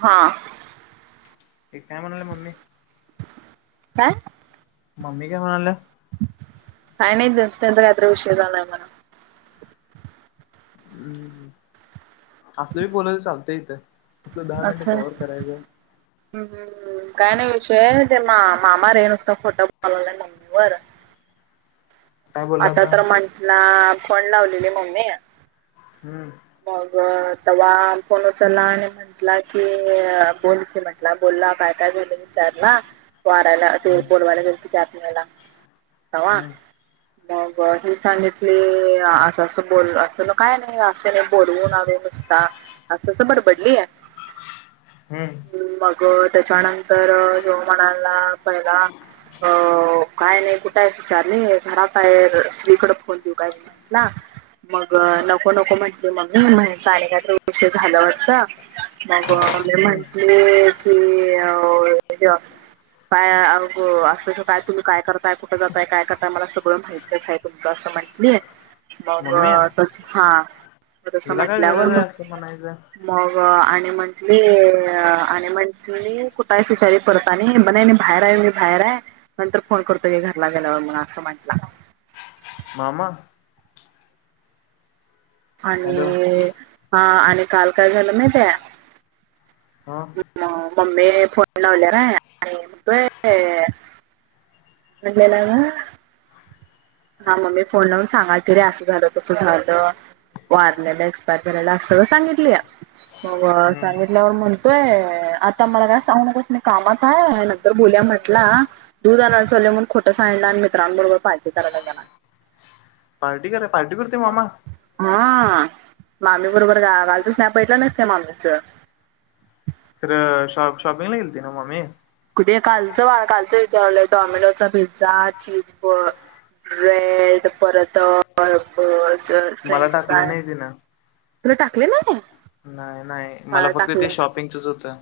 हा ते काय म्हणाल्या मम्मी काय मम्मी काय म्हणाल्या काय नाही जेंचा तेंचा विषय झालय जरा हम्म असलं बी बोलाय चालतंय इथं आपलं दहा मिनटं कवर्ह करायचं ह, ह, ह काय नाही विषय ते मा मामा र आहे नुसतं खोटं बोलालय मम्मी वर काय बोलला आता होता? तर म्हटला फोन लावलेली मम्मी हम मग तवा फोन उचलला आणि म्हटला की अ बोल की म्हंटला बोलला काय, काय झालं विचारला वारायला ते हम्म बोलवायला गेलतो त्याच वेळेला तवा मग ही सांगितली अ असं, असं बोल अस काय नाही बोलवून नुसता अस तसं बडबडली ह मग अ त्याच्यानंतर ह्यो म्हणाला पहिला अ काय नाही कुठायस आहे विचारली घरातय श्री फोन देऊ काय ला मग नको नको म्हण मम्मी म हेंचा आणि कायतर विषय झालं वाटत मग अ मी हम्म म्हटली की अ हे काय अ असल्याच काय तुम्ही काय करताय कुठ जाताय काय करताय मला सगळं माहितच आहे तुमचं असं म्हटलीय मग मम्मी तस हा असं तस हिला काय म्हंटल्यावर गरज म आहे असलं म्हणायचं? मग आणि म्हणटली अ आणि म्हणटली कुठायस विचारली परत आणि नाई, नाई बाहेर आहे मी बाहेर आहे नंतर फोन करतो घरला गेल्यावर म्हणू असं म्हंटला मामा हॅलो आणि हा आणि काल काय झालं माहितीय हा मग मम्मी फोन लावल्या नाई आणि म्हणतोय म्हटलेला हा ममी फोन लावून सांगाल की रे असं झालं कसं झालं वारलेला एक्सपायर झालेला असं तर सांगितली आहे हो हम्म सांगितल्यावर म्हणतोय आता मला काय सांग न कस म कामात आहे तर बोलूया म्हटला दूध आणाय चाललो म्हूनन खोटं सांगीतला आणि मित्रांबरोबर पार्टी करायला गेला पार्टी केला पार्टी करते मामा हा मामी बरोबर गेला नाहीपटलं नाहीस का मा्मीचं खरं शॉप शॉपिंगला गेलती नव्ह मामी कुठे कालचं कालच विचारलंय Domino's pizza cheese bread परत मला फ्रेंच टाकली प्राईज नाही तिनं. तुला टाकले नव्ह ते नाही, नाही मला फक्त ते शॉपिंगचच होतं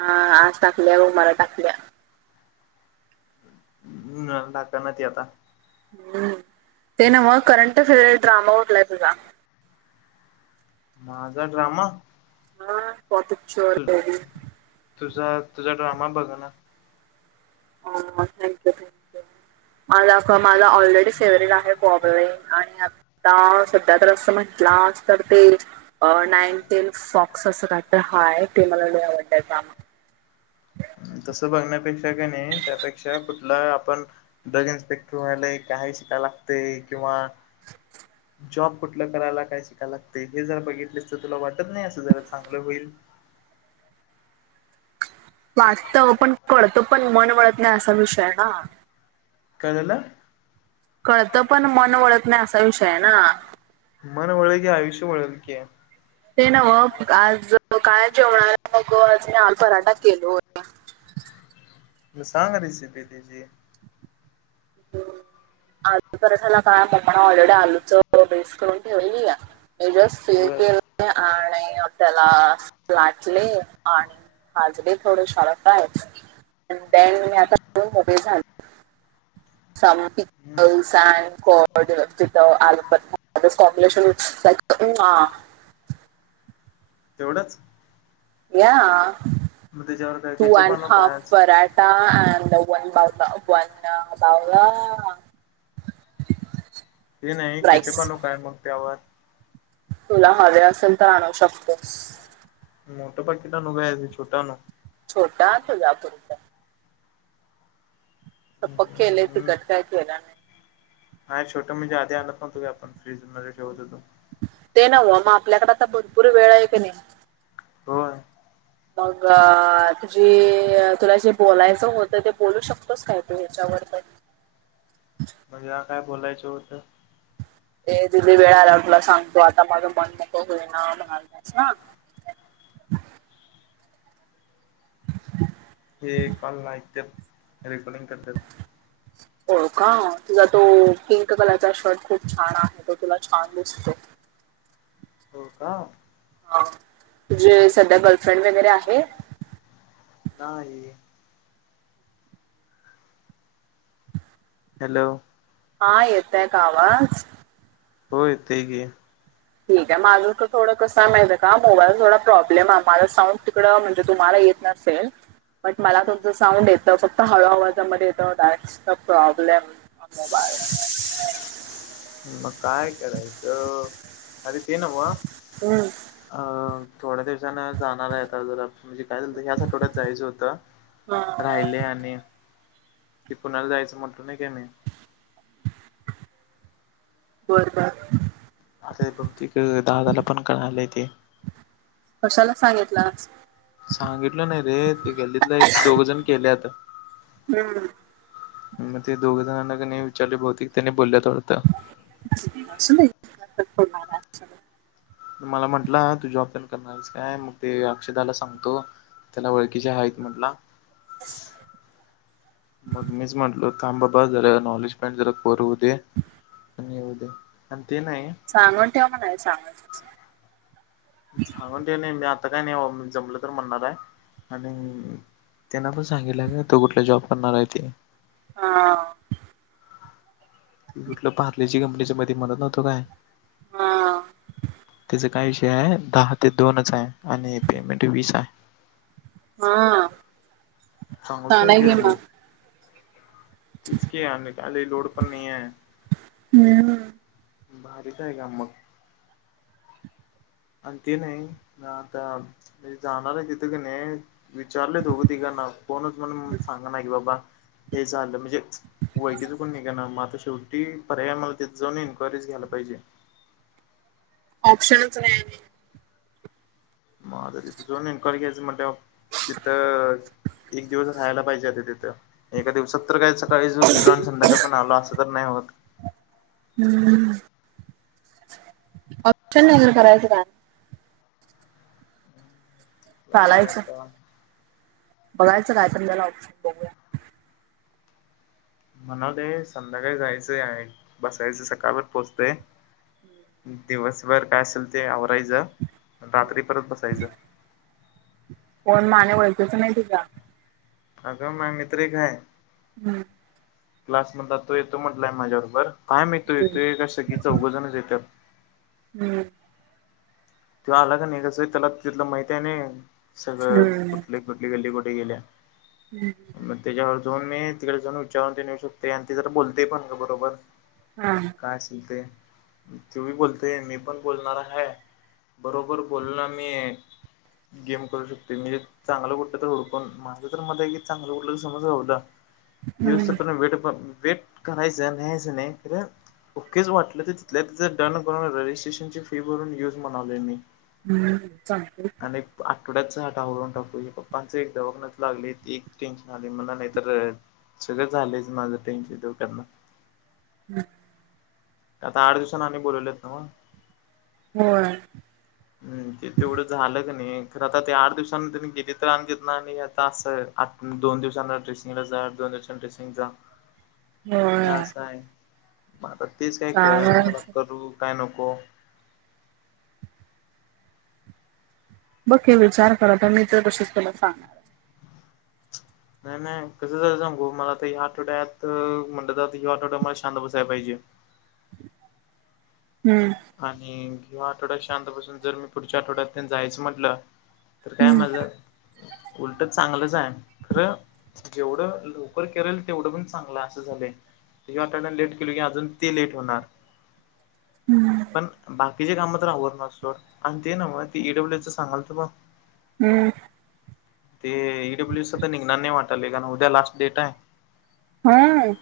हा आज टाकल्या बग मला टाकल्या ह टाकान ती आता ते ना मग करंट फेअर ड्रामा उठलाय तुझा माझा ड्रामा तू मग तुझा, तुझा ड्रामा बघनास. थँक्यू, थँक्यू मला माझा ऑलरेडी फेवरेट आहे. आणि आता सध्या तर अस म्हटलास तर ते अ नाईन टेन स्वाक्स असं काय तर हाय ते मला लई आवडतय त्या मुळं तसं बघण्यापेक्षा कनी त्यापेक्षा कुठला आपण ड्रग इन्स्पेक्टर व्हायलय काय शिकायला लागतय किंवा जॉब कुठलं करायला काय शिकायला लागतय हे जर बघितलीस तर तुला वाटत नाही असं जरा चांगलं होईल वाटत ओ पण कळत पण मन वळत नाही असा विषय आहे ना काय झालं? कळतं पण मन वळत नाही असा विषय आहे ना. मन वळल की आयुष्य वळल की ते नव्ह आज काय जेवणाला मग आज मी आलू पराठा केलोय मग सांग रेसिपी तेजी? आलू पराठाला काय पपांनी ऑलरेडी आलूच बेस करून ठेवलेली. म जस्ट फील बर केले आणि त्याला लाटले आणि आज बि थोड शाळेत हाय ते मी आता मोकळी झाले हम्म [inaudible] [inaudible] तेवढंच या मग त्याच्यावर काय टू केचप अँड आणू काय हाफ आज पराठा अ वन बावला, वन बावला ते नाही किती राईस पण लोक हाय मग त्यावर तुला हवे असेल तर आणू शकतोस. मोठ पाकीट आणू काय छोटं आणू? छोट आण तुज्यापुरतं सपक केलय आणू तिकट काय केला नाय. हा छोटं म्हणजे आधी आणत नव्हतो काय आपण फ्रीज मध्ये ठेवत होतो. ते नव्ह मग आपल्याकड आता भरपूर वेळ हाय कणी. होय मग तुझी तुला जे बोलायचं होतं ते बोलू शकतोस काय तू ह्याच्यावर पण. म्हंजे आता बोलायचं होतं हे किती वेळा आला तुला सांगतो आता माझं मन मोकळं होई ना म्हणालतास नव्ह [inaudible] ते कॉल ऐकत्यात रेकॉर्डींग करत्यात हो का तुझा तो पी कलर चा शर्ट खूप छान आहे, तो तुला छान दिसतो. हो का? हा, तुझी सध्या गर्लफ्रेंड वगैरे आहे? नाही. हॅलो. हां येतंय का आवाज? हो येतोय की. ठीक हाय माझं तर थोडं कसं हाय माहीत का मोबाईल थोडा प्रॉब्लेम माझ साऊंड कड, म्हणजे तुम्हाला येत नसेल, पण मला तुमचं साऊंड येतं फक्त हळू आवाजामध्ये येतात दॅट्स द प्रॉब्लेम, मोबाईल मग काय करायचं, अरे ते नव्ह हम्म. अ थोड्या दिवसांन जाणार आहे आता जरा म्हणजे काय झालंत ह्याच आठवड्यात जायचं होतं मोबाईल राहिले आणि ते पुण्याला जायचं म्हटलो नाही काय मी वर्गात. आता बहूतेक दादाला पण कळालेय ते. कशाला सांगितलास सांगितलं नाही रे ते गल्लीतलं एक, दोघ जणं गेलयेत. हम्म. मग ते दोघ जणांना का नाही विचारले त्यांनी बोलल्यात होतं. असुुदे, असुदे [unintelligible] मला म्हंटला तू जॉब पण करणार आहेस काय मग ते अक्षदाला सांगतो त्याला ओळखीच्या हायेत म्हंटला. मग मीच म्हटलो थांबाबा जरा नॉलेजमेंट जरा करूंदे. होऊदे पण ते नाही सांगून ठेव म्हना सांगून झाऊदे नाही मी आता काय नाही, जमलं तर म्हणणार आहे. आणि त्यांना पण सांगितलं का तु कुठला जॉब करणार आहे ते? हा. कुठलं पारलेजी कंपनीच मध्ये म्हणत नव्हतो काय? हां. ते काय विषय आहे दहा ते दोनच आहे आणि पेमेंट वीस आहे. हा, चांगलंच आहे सांगाय की घे रे मग. तेच की आणि काली लोड पण नाहीय. हम्म. भारीच आहे काम मग. अन ते नाही आता म्हणे जाणार आहे तिथ का नाही विचारलय दोघं तिघांना कोणच म्हण सांगाना की बाबा हे झालं म्हंजेच वयकीच कोण निघना म आता शेव की पर्याय म तिथ जाऊन इन्क्वायरीज घ्याला पाहिजे. ऑप्शनच नाही. मग आता तिथं जाऊन इन्क्वायरी घ्यायचं म्हटल्यावर तिथं एक दिवस राहायला पाहिजे आता तिथं एका दिवसात तर कायच दुपारी जो गेलो आणि संध्याकाळी पण आल असं तर नाही होत. हम्म. ऑप्शन नाही करायचं काय? जाऊदे चालायचं आता. बघायचं काय आपण त्याला ऑप्शन बघू म्हणाले संध्याकाळी जायचंय आहे, बसायचं सकाळ परत पोहचते. दिवसभर काय असेल ते आवरायचं रात्री परत बसायचं. कोण माने ओळखीच नाही तुझ्या? अगं माय मित्र एक हाय. हम्म. क्लासमधला तो येतो म्हटलाय माझ्या बरोबर काय माहीत तो येतोय का सगी चौघजणच येतात. हम्म. त्यो आला का नाही कसं त्याला तिथलं माहित आहे ना सगळं हम्म कुठली, कुठली गल्ली कुठे गेल्या. हम्म. मग त्याच्यावर जाऊन मी तिकडे जाऊन उच्चारून दे येऊ शकते आणि त ते जर बोलते पण ग बरोबर. हा. काय असेल ते तुही बी बोलतोय मी पण बोलणारा हाय. बरोबर बोल ना मी गेम करू शकते चांगलं कुलं तर हुडकून माझं तर मध्ये क चांगलं उरल तर समज युस्तोपर्यंत वेट, वेट करायचं न्हायच नाही खरं ओकेच वाटलं तर तिथल्या तिथे डन करून रजिस्ट्रेशन ची फी भरून युज म्हनायलोय मी. हम्म चालतय की ऐक आठवड्याचा टाहळून टाकू हे पप्पांचे एक दवाखान्यात लागले ते एक टेन्शन आली मला नाही तर सगळं झालंयच माझं तिन शेदोकांना हम् आता आठ दिवसां आणी बोलवलेत न्हव. होय. हम् ते तेवढं झालं क नाही खरं आता ते आठ दिवसांनी त्यां गेली तर आणेत ना आता असं आ दोन दिवसांना ड्रेसिंगला जा दोन दिवसां ड्रेसिंग जा. हे होय आसाय. आता तेच काही कळ ना चालेल मला करू काय नको. बघे विचार करा तर मी तर कशीच तुला सांगा. नाही नाही कसं जायचांगू मला तर ह आठवड्यात म्हटलं तर ह आठवड्या मला शांत बसायला पाहिजे. हम्म आणि ह्या आठवड्यात शांतपासून जर मी पुढच्या आठवड्यात जायचं म्हटलं. तर काय माझ उलट चांगलंच आहे खरं जेवढं लवकर करेल तेवढं पण चांगलं असं झालंय. तट लेट केलली की अजून ते लेट होणार. पण बाकीचे काम तर आव न असतो आणि ते ना म त ई डब्ल्यू च सांगाल तर ब हम्म ते ई डब्ल्यू स तर निघनार नाही वाटायल कारण उद्या लास्ट डेट आहे. हम्म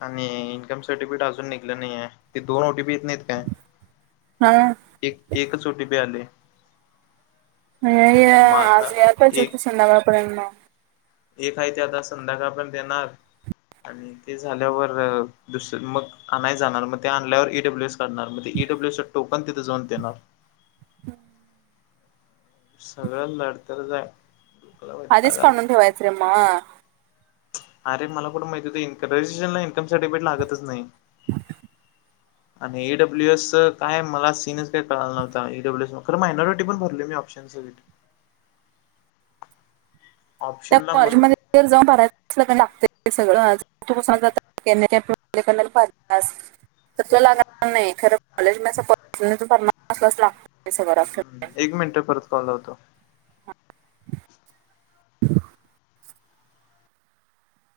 आणि इन्कम सर्टिफिकेट अजून निघलं नाही आहे ते दोन ओ टी पी येत नाहीत काय. हा एक एक च ओ टी पी आलय. होय आज आता यायल पाहिजे एक होतं संध्याकाळ पर्यंत एक आहे ते आता संध्याकाळ पण देणार. आणि ते झाल्यावर दुसरं मग आणाय जाणार मग ते आणल्यावर ईडब्ल्यू एस चढणार मज ईडब्ल्यू चा टोकन तिथे जाऊन देणार सगळं लढत जाई. आधीच सांगून ठिवायच रे मग. अरे मला कुठ माहिती इनकम रजिष्टर इनकम सर्टिफिकेट लागतच नाही. ऊ हु ह आणि डब्ल्यूस च काय मला सीनच काय कळाला नव्हता डबल्यूस खर म मायनॉिटी पण भरली मी ऑ्शन सनसोलिटि त्या ऑप्शनला म्हणून कॉलेजमध्येध्ये जाऊन भरायलं लागत ते सगळंच सजले करणारस [unintelligible] तस लागणार नाही खरं कॉलेज म भरणारच लाग एक मिनिट परत कॉल लावतो ठबुश